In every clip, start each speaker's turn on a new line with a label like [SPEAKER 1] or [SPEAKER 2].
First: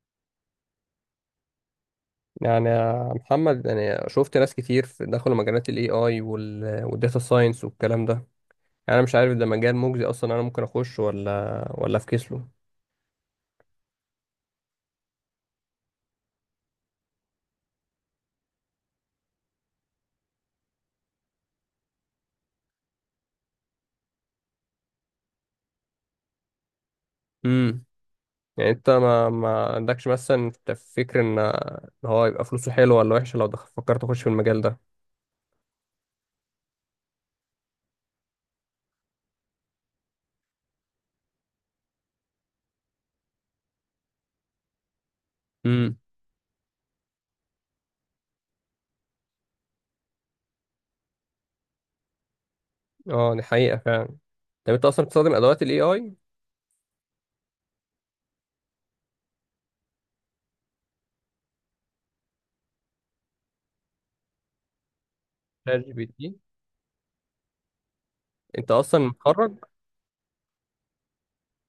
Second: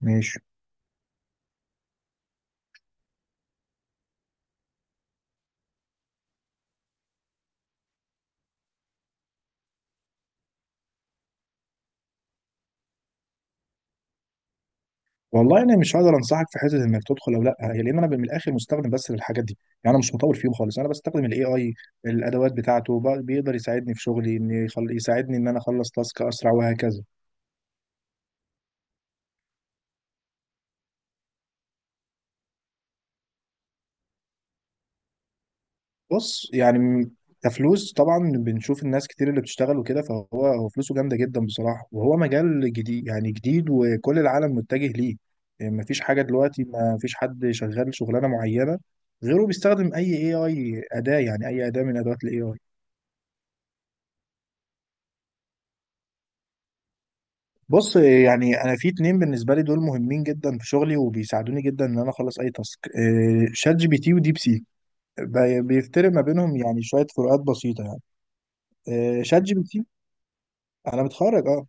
[SPEAKER 1] ماشي.
[SPEAKER 2] يعني يا محمد، انا شفت ناس كتير دخلوا مجالات الاي اي والداتا ساينس والكلام ده. يعني انا مش عارف ده مجال مجزي اصلا، انا ممكن اخش ولا افكس له.
[SPEAKER 1] والله انا مش هقدر انصحك في حته انك تدخل او لا هي، لان انا من الاخر مستخدم بس للحاجات دي. يعني انا مش مطور فيهم خالص، انا بستخدم الاي اي الادوات بتاعته. بيقدر يساعدني في شغلي ان يساعدني ان انا اخلص تاسك اسرع وهكذا.
[SPEAKER 2] امم. يعني انت ما عندكش، مثلا انت فكر إن هو يبقى فلوسه حلوه ولا وحشه لو دخل، فكرت اخش في المجال ده؟
[SPEAKER 1] بص يعني كفلوس طبعا بنشوف الناس كتير اللي بتشتغل وكده، فهو فلوسه جامده جدا بصراحه، وهو مجال جديد، يعني جديد وكل العالم متجه ليه. يعني
[SPEAKER 2] امم.
[SPEAKER 1] مفيش حاجه دلوقتي، مفيش حد شغال شغلانه معينه غيره بيستخدم اي اي اي اداه، يعني اي اداه من ادوات الاي اي.
[SPEAKER 2] اه دي حقيقه فعلا. طب انت اصلا بتستخدم ادوات الاي اي؟
[SPEAKER 1] بص يعني انا في اتنين بالنسبه لي دول مهمين جدا في شغلي، وبيساعدوني جدا ان انا اخلص اي تاسك، شات جي بي تي وديب سيك.
[SPEAKER 2] شات جي بي
[SPEAKER 1] بيفترق ما
[SPEAKER 2] تي.
[SPEAKER 1] بينهم يعني شويه فروقات بسيطه يعني.
[SPEAKER 2] انت اصلا
[SPEAKER 1] شات
[SPEAKER 2] متخرج؟
[SPEAKER 1] جي بي تي. انا متخرج اه.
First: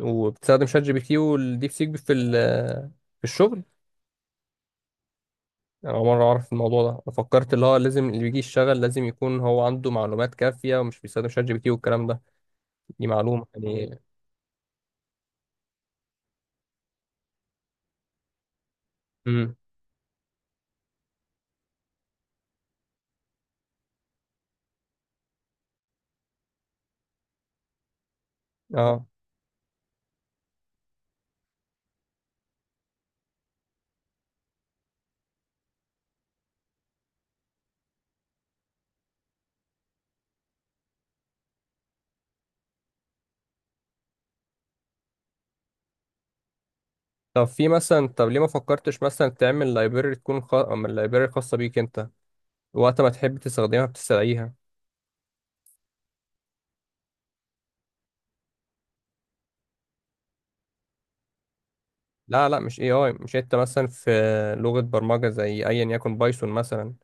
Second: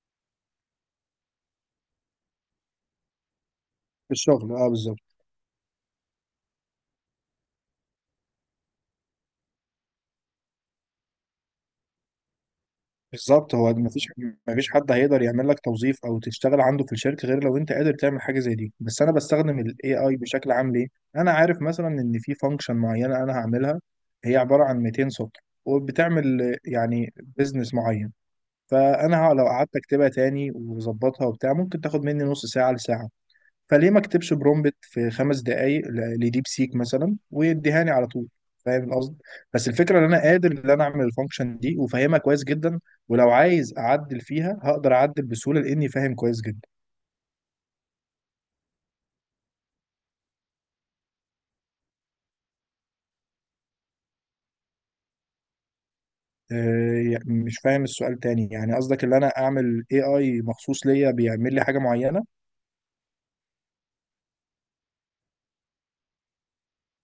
[SPEAKER 2] وبتستخدم شات جي بي تي والديب سيك في الشغل.
[SPEAKER 1] في الشغل اه بالظبط.
[SPEAKER 2] انا أول مره اعرف الموضوع ده، انا فكرت اللي هو لازم اللي بيجي يشتغل لازم يكون هو عنده معلومات كافيه ومش بيستخدم شات جي بي تي والكلام ده، دي معلومه
[SPEAKER 1] بالظبط. هو ما
[SPEAKER 2] يعني.
[SPEAKER 1] فيش ما فيش حد هيقدر يعمل لك توظيف او تشتغل عنده في الشركه غير لو انت قادر تعمل حاجه زي دي. بس انا
[SPEAKER 2] امم.
[SPEAKER 1] بستخدم الاي اي بشكل عام ليه؟ انا عارف مثلا ان في فانكشن معينه انا هعملها، هي عباره عن 200 سطر وبتعمل، يعني بزنس معين.
[SPEAKER 2] اه.
[SPEAKER 1] فانا لو قعدت اكتبها تاني وظبطها وبتاع ممكن تاخد مني نص ساعه لساعه. فليه ما اكتبش برومبت في خمس دقائق لديب سيك مثلا ويديهاني على طول؟ فاهم القصد. بس الفكره ان انا قادر ان انا اعمل الفانكشن دي وفاهمها كويس جدا، ولو عايز اعدل فيها هقدر اعدل بسهوله لاني فاهم كويس جدا.
[SPEAKER 2] طب ليه ما فكرتش مثلا تعمل لايبرري من اللايبرري خاصه بيك انت، وقت ما تحب تستخدمها بتستدعيها؟
[SPEAKER 1] يعني مش فاهم السؤال تاني. يعني قصدك ان انا اعمل اي اي مخصوص ليا بيعمل لي حاجه معينه؟
[SPEAKER 2] لا، لا، مش اي اي مش، انت مثلا في لغه برمجه زي ايا يكن بايثون مثلا،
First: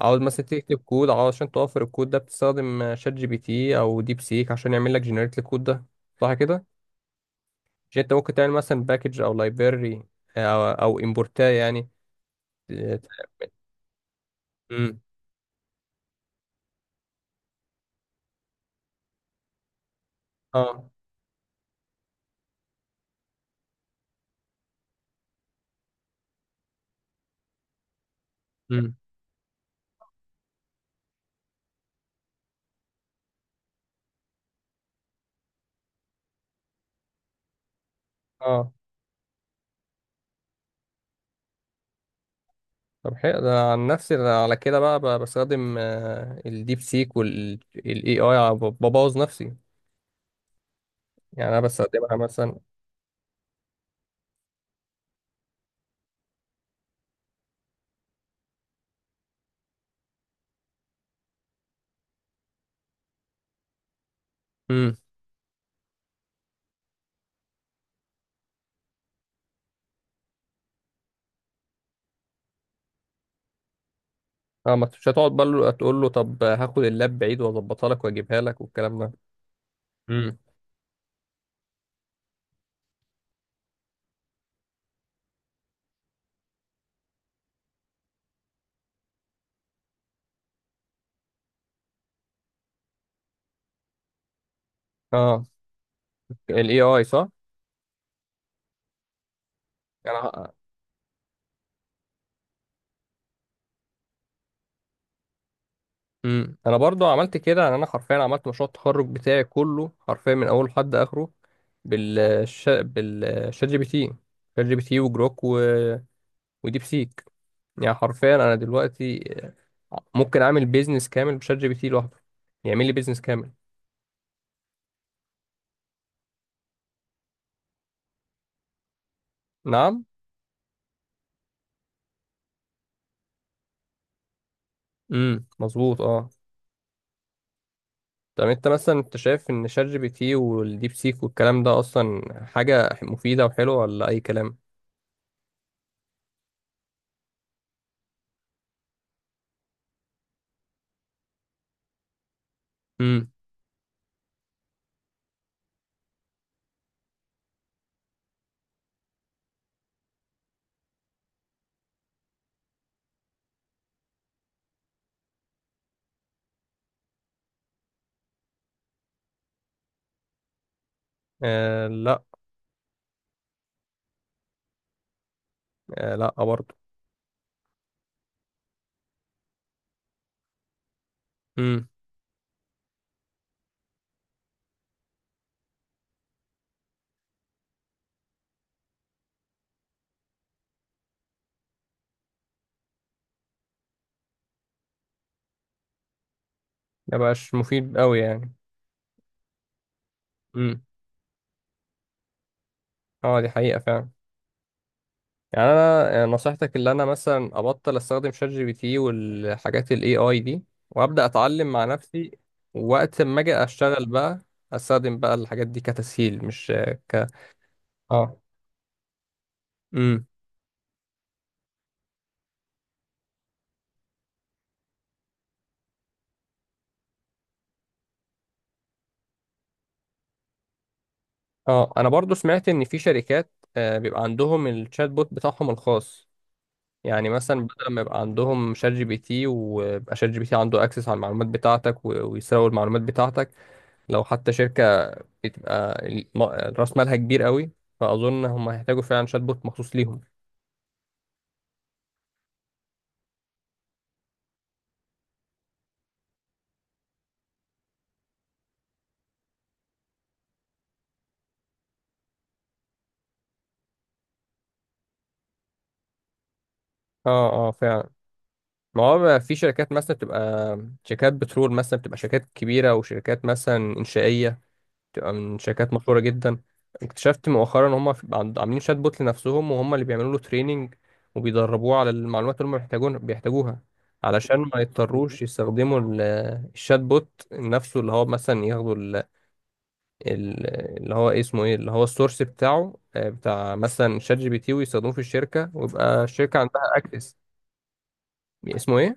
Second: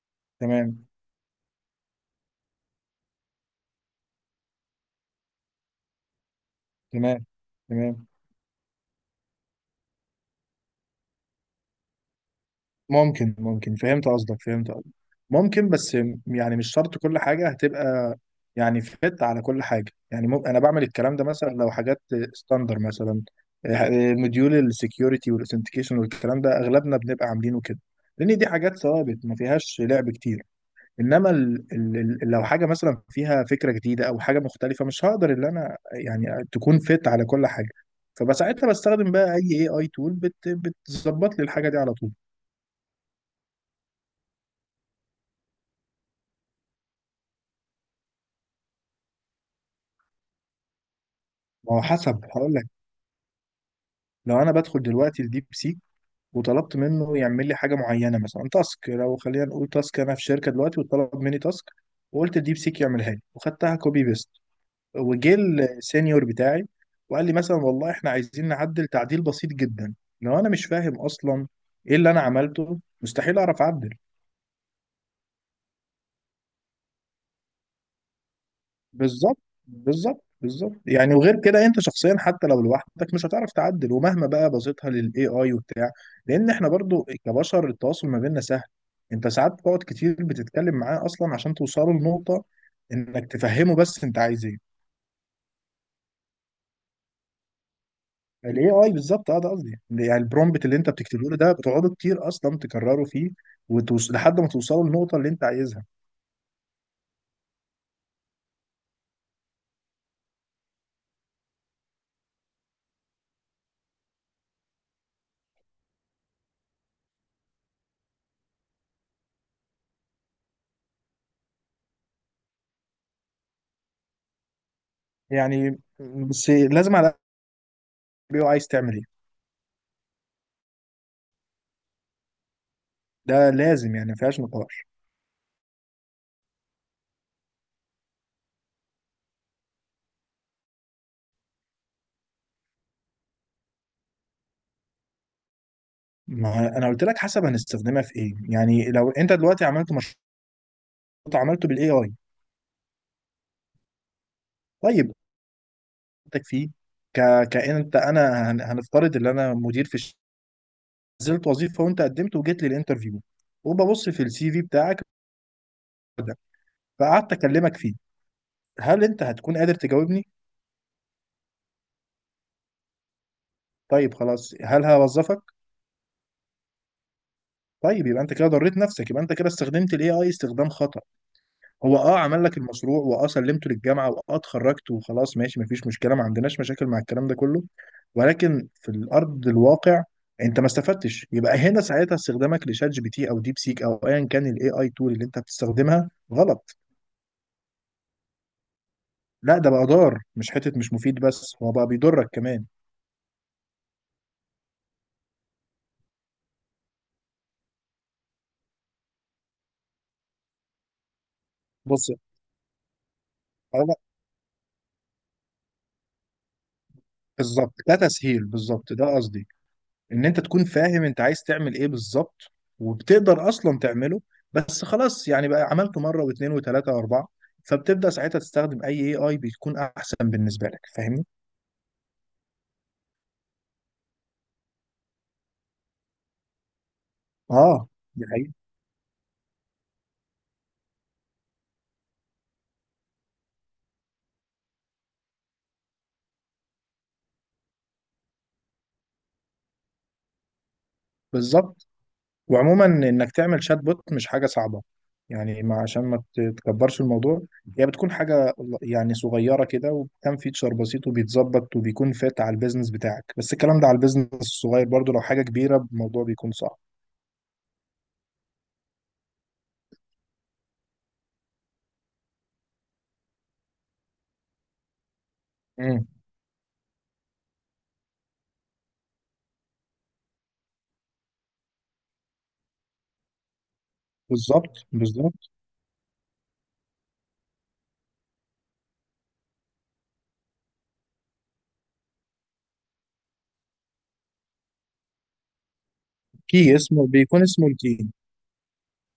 [SPEAKER 2] عاوز مثلا تكتب
[SPEAKER 1] تمام.
[SPEAKER 2] كود عشان توفر الكود ده، بتستخدم شات جي بي تي او ديب سيك عشان يعمل لك جنريت الكود ده، صح كده؟
[SPEAKER 1] تمام.
[SPEAKER 2] مش
[SPEAKER 1] تمام.
[SPEAKER 2] انت ممكن تعمل مثلا باكج او لايبرري، او امبورتاه يعني؟
[SPEAKER 1] ممكن. ممكن فهمت قصدك. فهمت قصدك.
[SPEAKER 2] امم.
[SPEAKER 1] ممكن، بس يعني مش شرط كل حاجة هتبقى، يعني فت على كل حاجة. يعني ممكن أنا بعمل
[SPEAKER 2] اه.
[SPEAKER 1] الكلام ده مثلا لو حاجات ستاندر مثلا، مديول السكيورتي والاثنتيكيشن والكلام ده أغلبنا بنبقى عاملينه كده، لأن دي حاجات
[SPEAKER 2] امم.
[SPEAKER 1] ثوابت ما فيهاش لعب كتير. إنما لو حاجة مثلا فيها فكرة جديدة أو حاجة مختلفة مش هقدر إن أنا يعني تكون فت على كل حاجة. فبساعتها
[SPEAKER 2] اه.
[SPEAKER 1] بستخدم بقى أي AI تول بت بتظبط لي الحاجة دي على طول.
[SPEAKER 2] طب حلو، ده عن نفسي ده على كده بقى بستخدم الديب سيك والاي اي ببوظ نفسي، يعني انا
[SPEAKER 1] ما هو
[SPEAKER 2] بستخدمها
[SPEAKER 1] حسب، هقول
[SPEAKER 2] مثلا.
[SPEAKER 1] لك. لو انا بدخل دلوقتي الديب سيك وطلبت منه يعمل لي حاجه معينه، مثلا تاسك، لو خلينا نقول تاسك انا في شركه دلوقتي وطلب مني تاسك، وقلت الديب سيك يعملها لي وخدتها كوبي بيست،
[SPEAKER 2] امم.
[SPEAKER 1] وجه السينيور بتاعي وقال لي مثلا والله احنا عايزين نعدل تعديل بسيط جدا، لو انا مش فاهم اصلا ايه اللي انا عملته مستحيل اعرف اعدل.
[SPEAKER 2] اه. ما مش هتقعد بقى تقول له طب هاخد اللاب بعيد واظبطها لك واجيبها لك والكلام ده.
[SPEAKER 1] بالظبط. بالظبط
[SPEAKER 2] امم.
[SPEAKER 1] بالظبط يعني. وغير كده انت شخصيا حتى لو لوحدك مش هتعرف تعدل، ومهما بقى بسيطها للاي اي وبتاع، لان احنا برضو كبشر التواصل ما بيننا سهل. انت ساعات بتقعد كتير بتتكلم معاه اصلا عشان توصلوا لنقطة انك تفهمه بس انت عايز ايه.
[SPEAKER 2] اه. الاي اي، صح؟
[SPEAKER 1] الاي اي بالظبط، اه ده قصدي. يعني
[SPEAKER 2] انا
[SPEAKER 1] البرومبت اللي انت بتكتبه له ده بتقعدوا كتير اصلا تكرروا فيه لحد ما توصلوا للنقطة اللي انت عايزها.
[SPEAKER 2] انا برضو عملت كده، يعني انا حرفيا عملت مشروع التخرج بتاعي كله حرفيا من اوله لحد اخره، بالشات جي بي تي. شات جي بي تي وجروك وديب سيك. يعني حرفيا انا دلوقتي ممكن اعمل بيزنس كامل بشات جي بي تي لوحده، يعمل لي بيزنس كامل.
[SPEAKER 1] يعني بس لازم على الاقل عايز تعمل ايه،
[SPEAKER 2] نعم.
[SPEAKER 1] ده لازم، يعني ما فيهاش نقاش.
[SPEAKER 2] امم، مظبوط، اه. طب انت مثلا، انت شايف ان شات جي بي تي والديب سيك والكلام ده اصلا حاجة مفيدة وحلوة ولا اي كلام؟
[SPEAKER 1] ما انا قلت لك، حسب هنستخدمها في ايه. يعني لو انت دلوقتي عملت مشروع، عملته بالاي اي،
[SPEAKER 2] امم.
[SPEAKER 1] طيب انتك فيه، ك... كأن انت، هنفترض ان انا مدير في الشركه، نزلت وظيفه وانت قدمت وجيت لي الانترفيو، وببص في السي في بتاعك ده، فقعدت اكلمك فيه، هل انت هتكون قادر تجاوبني؟
[SPEAKER 2] آه لا.
[SPEAKER 1] طيب خلاص، هل هوظفك؟
[SPEAKER 2] آه لا برضو.
[SPEAKER 1] طيب يبقى انت كده ضريت نفسك، يبقى انت كده استخدمت الاي اي استخدام خطأ. هو اه عمل لك المشروع واه سلمته للجامعه واه اتخرجت وخلاص، ماشي مفيش مشكله، ما عندناش مشاكل مع الكلام ده كله، ولكن في الارض الواقع انت ما استفدتش. يبقى هنا ساعتها استخدامك لشات جي بي تي او ديب سيك او ايا كان الاي اي تول اللي انت بتستخدمها غلط.
[SPEAKER 2] ما بقاش مفيد قوي يعني.
[SPEAKER 1] لا، ده بقى ضار مش حته
[SPEAKER 2] امم.
[SPEAKER 1] مش مفيد بس، هو بقى بيضرك كمان.
[SPEAKER 2] اه، دي حقيقة فعلا. يعني انا، يعني نصيحتك اللي انا مثلا ابطل استخدم شات جي بي تي والحاجات الاي اي دي، وابدا اتعلم مع
[SPEAKER 1] بص
[SPEAKER 2] نفسي، وقت ما اجي
[SPEAKER 1] هو
[SPEAKER 2] اشتغل بقى استخدم بقى الحاجات دي كتسهيل، مش ك
[SPEAKER 1] بالظبط ده
[SPEAKER 2] اه.
[SPEAKER 1] تسهيل، بالظبط ده قصدي، ان
[SPEAKER 2] امم.
[SPEAKER 1] انت تكون فاهم انت عايز تعمل ايه بالظبط وبتقدر اصلا تعمله. بس خلاص يعني بقى عملته مره واثنين وثلاثه واربعه، فبتبدا ساعتها تستخدم اي اي اي بيكون احسن بالنسبه لك. فاهمني؟
[SPEAKER 2] اه، انا برضو سمعت ان في شركات بيبقى عندهم الشات بوت بتاعهم الخاص، يعني مثلا
[SPEAKER 1] اه
[SPEAKER 2] بدل ما يبقى
[SPEAKER 1] دي حقيقة.
[SPEAKER 2] عندهم شات جي بي تي ويبقى شات جي بي تي عنده اكسس على المعلومات بتاعتك ويسرق المعلومات بتاعتك. لو حتى شركة بتبقى راس مالها كبير قوي، فاظن هم هيحتاجوا فعلا شات بوت مخصوص ليهم.
[SPEAKER 1] بالظبط. وعموما انك تعمل شات بوت مش حاجه صعبه، يعني ما عشان ما تكبرش الموضوع، هي بتكون حاجه يعني صغيره كده، وكم فيتشر بسيط وبيتظبط وبيكون فات على البيزنس بتاعك. بس الكلام ده على البيزنس الصغير، برضو لو حاجه كبيره الموضوع بيكون صعب.
[SPEAKER 2] اه، اه فعلا. ما هو بقى في شركات مثلا بتبقى شركات بترول مثلا، بتبقى شركات كبيره، وشركات مثلا انشائيه بتبقى من شركات
[SPEAKER 1] امم.
[SPEAKER 2] مشهوره جدا. اكتشفت مؤخرا ان هم عاملين شات بوت لنفسهم، وهم اللي بيعملوا له تريننج وبيدربوه على المعلومات اللي هم بيحتاجوها، علشان ما
[SPEAKER 1] بالظبط
[SPEAKER 2] يضطروش
[SPEAKER 1] بالظبط
[SPEAKER 2] يستخدموا الشات بوت نفسه، اللي هو مثلا ياخدوا ال- اللي هو إيه اسمه ايه، اللي هو السورس بتاعه، بتاع مثلا شات جي بي تي، ويستخدموه في الشركه ويبقى الشركه
[SPEAKER 1] كي
[SPEAKER 2] عندها
[SPEAKER 1] اسمه،
[SPEAKER 2] اكسس.
[SPEAKER 1] بيكون اسمه الكي.
[SPEAKER 2] اسمه ايه؟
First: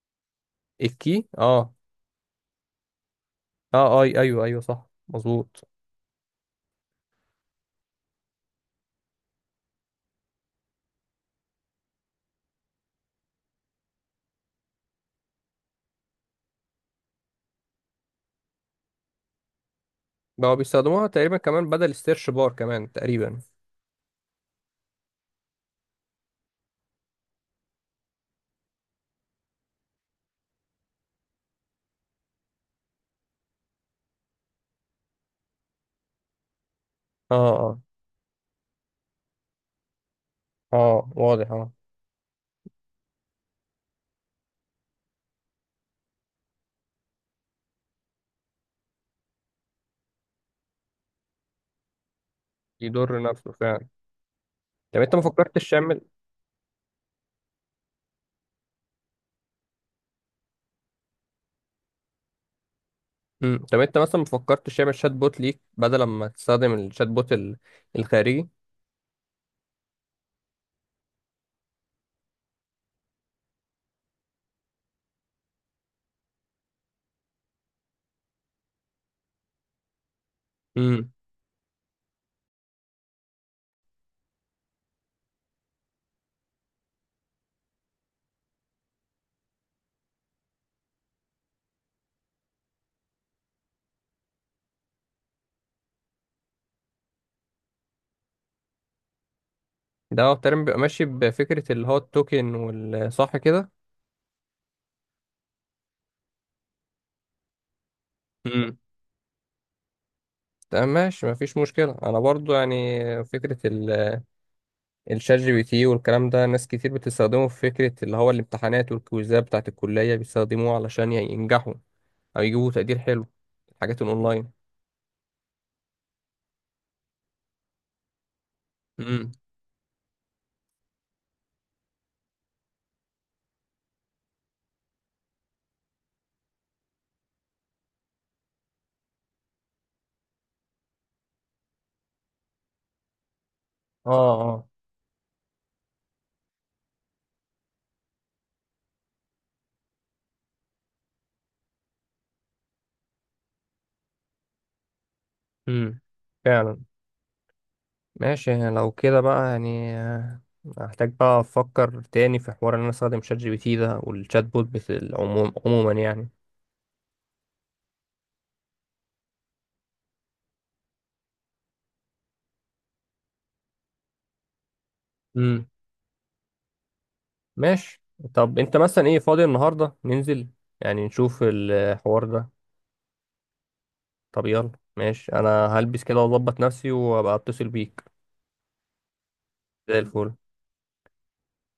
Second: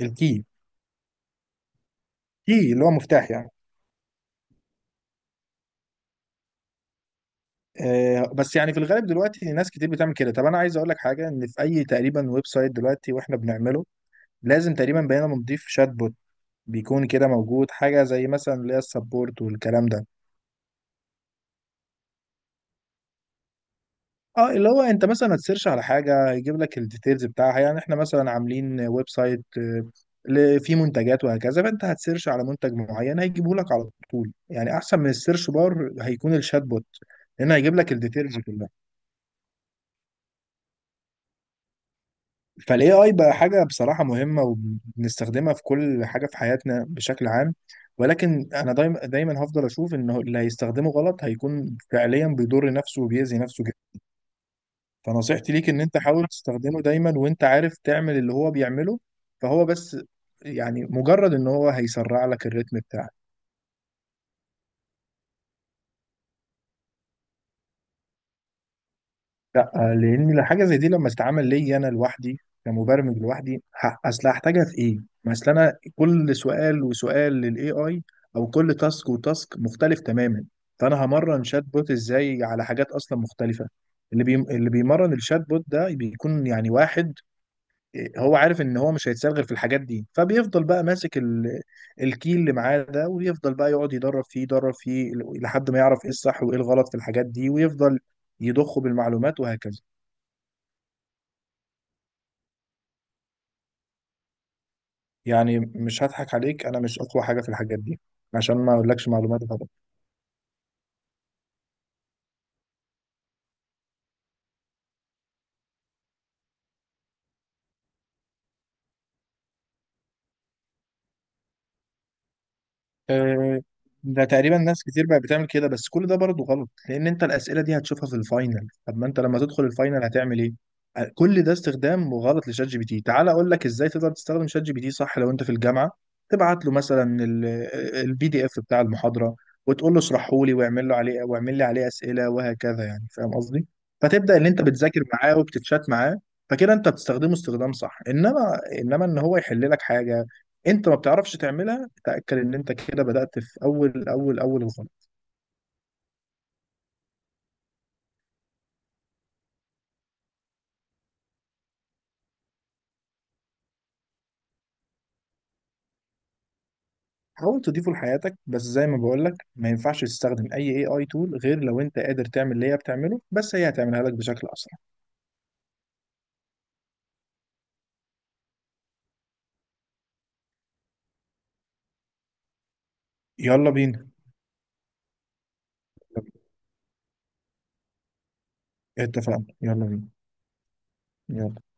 [SPEAKER 1] الكي،
[SPEAKER 2] الكي. اه.
[SPEAKER 1] كي اللي هو مفتاح يعني.
[SPEAKER 2] اه، اي، ايوه، ايوه، صح، مظبوط.
[SPEAKER 1] آه، بس يعني في الغالب دلوقتي ناس كتير بتعمل كده. طب انا عايز اقول لك حاجه، ان في اي تقريبا ويب سايت دلوقتي واحنا بنعمله لازم تقريبا بقينا بنضيف شات بوت، بيكون كده موجود حاجه زي مثلا اللي هي السبورت والكلام ده.
[SPEAKER 2] بقوا بيستخدموها تقريبا كمان بدل السيرش بار كمان تقريبا.
[SPEAKER 1] اه اللي هو انت مثلا هتسيرش على حاجه يجيب لك الديتيلز بتاعها، يعني احنا مثلا عاملين ويب سايت، فيه منتجات وهكذا، فانت هتسيرش على منتج معين هيجيبه لك على طول، يعني احسن من السيرش بار هيكون الشات بوت،
[SPEAKER 2] اه.
[SPEAKER 1] لان هيجيب
[SPEAKER 2] اه.
[SPEAKER 1] لك الديتيلز كلها.
[SPEAKER 2] اه، واضح. اه.
[SPEAKER 1] فالاي اي بقى حاجه بصراحه مهمه، وبنستخدمها في كل حاجه في حياتنا بشكل عام. ولكن انا دايما هفضل اشوف انه اللي هيستخدمه غلط هيكون فعليا بيضر نفسه
[SPEAKER 2] يضر
[SPEAKER 1] وبيأذي
[SPEAKER 2] نفسه
[SPEAKER 1] نفسه.
[SPEAKER 2] فعلا. طب انت ما
[SPEAKER 1] فنصيحتي ليك
[SPEAKER 2] فكرتش
[SPEAKER 1] ان انت
[SPEAKER 2] تعمل
[SPEAKER 1] حاول تستخدمه دايما وانت عارف تعمل اللي هو بيعمله، فهو بس يعني مجرد ان هو هيسرع لك الريتم بتاعك.
[SPEAKER 2] مم. طب انت مثلا ما فكرتش تعمل شات بوت ليك بدل ما تستخدم الشات بوت الخارجي؟
[SPEAKER 1] لا، لان حاجه زي دي لما تتعمل لي انا لوحدي كمبرمج لوحدي، اصل هحتاجها في ايه؟ ما اصل انا كل سؤال وسؤال للاي اي او كل تاسك وتاسك مختلف تماما. فانا
[SPEAKER 2] امم.
[SPEAKER 1] همرن شات بوت ازاي على حاجات اصلا مختلفه؟ اللي اللي بيمرن الشات بوت ده بيكون يعني واحد هو عارف ان هو مش هيتسال غير في الحاجات دي، فبيفضل بقى ماسك الكيل اللي معاه ده ويفضل بقى يقعد يدرب فيه لحد ما يعرف ايه الصح وايه الغلط في الحاجات دي، ويفضل يضخه بالمعلومات وهكذا.
[SPEAKER 2] ده هو تقريبا بيبقى ماشي بفكره اللي هو التوكن، والصح كده.
[SPEAKER 1] يعني مش هضحك عليك، انا مش اقوى حاجه في الحاجات دي عشان ما اقولكش معلومات.
[SPEAKER 2] تمام، ماشي، مفيش مشكلة. أنا برضو يعني فكرة الشات جي بي تي والكلام ده، ناس كتير بتستخدمه في فكرة اللي هو الامتحانات والكويزات بتاعة الكلية، بيستخدموه علشان يعني ينجحوا أو يجيبوا تقدير حلو،
[SPEAKER 1] آه،
[SPEAKER 2] الحاجات
[SPEAKER 1] ده
[SPEAKER 2] الأونلاين.
[SPEAKER 1] تقريبا ناس كتير بقت بتعمل كده، بس كل ده برضه غلط لان انت الاسئله دي هتشوفها في الفاينل. طب ما انت
[SPEAKER 2] امم.
[SPEAKER 1] لما تدخل الفاينل هتعمل ايه؟ كل ده استخدام غلط لشات جي بي تي. تعال اقول لك ازاي تقدر تستخدم شات جي بي تي صح. لو انت في الجامعه، تبعت له مثلا البي دي اف بتاع المحاضره وتقول له اشرحه لي، واعمل له عليه، واعمل لي عليه اسئله وهكذا. يعني فاهم قصدي؟
[SPEAKER 2] اه.
[SPEAKER 1] فتبدا ان انت
[SPEAKER 2] اه.
[SPEAKER 1] بتذاكر معاه وبتتشات معاه، فكده انت بتستخدمه استخدام صح. انما ان هو يحل لك حاجه انت ما بتعرفش تعملها، تأكد إن أنت كده بدأت في أول الخط.
[SPEAKER 2] امم، فعلا. ماشي، لو كده بقى يعني هحتاج بقى أفكر تاني في حوار إن أنا أستخدم شات جي بي تي ده والشات بوت، عموما يعني.
[SPEAKER 1] حاول تضيفه لحياتك، بس زي ما بقولك ما ينفعش تستخدم أي AI tool غير لو أنت قادر تعمل اللي هي بتعمله، بس هي هتعملها لك بشكل أسرع.
[SPEAKER 2] امم. ماشي. طب أنت مثلا، إيه فاضي النهاردة ننزل يعني نشوف الحوار ده؟
[SPEAKER 1] يلا بينا.
[SPEAKER 2] طب يلا. ماشي، انا هلبس كده واظبط نفسي وابقى اتصل بيك.
[SPEAKER 1] اتفقنا، يلا
[SPEAKER 2] زي
[SPEAKER 1] بينا.
[SPEAKER 2] الفل.
[SPEAKER 1] يلا.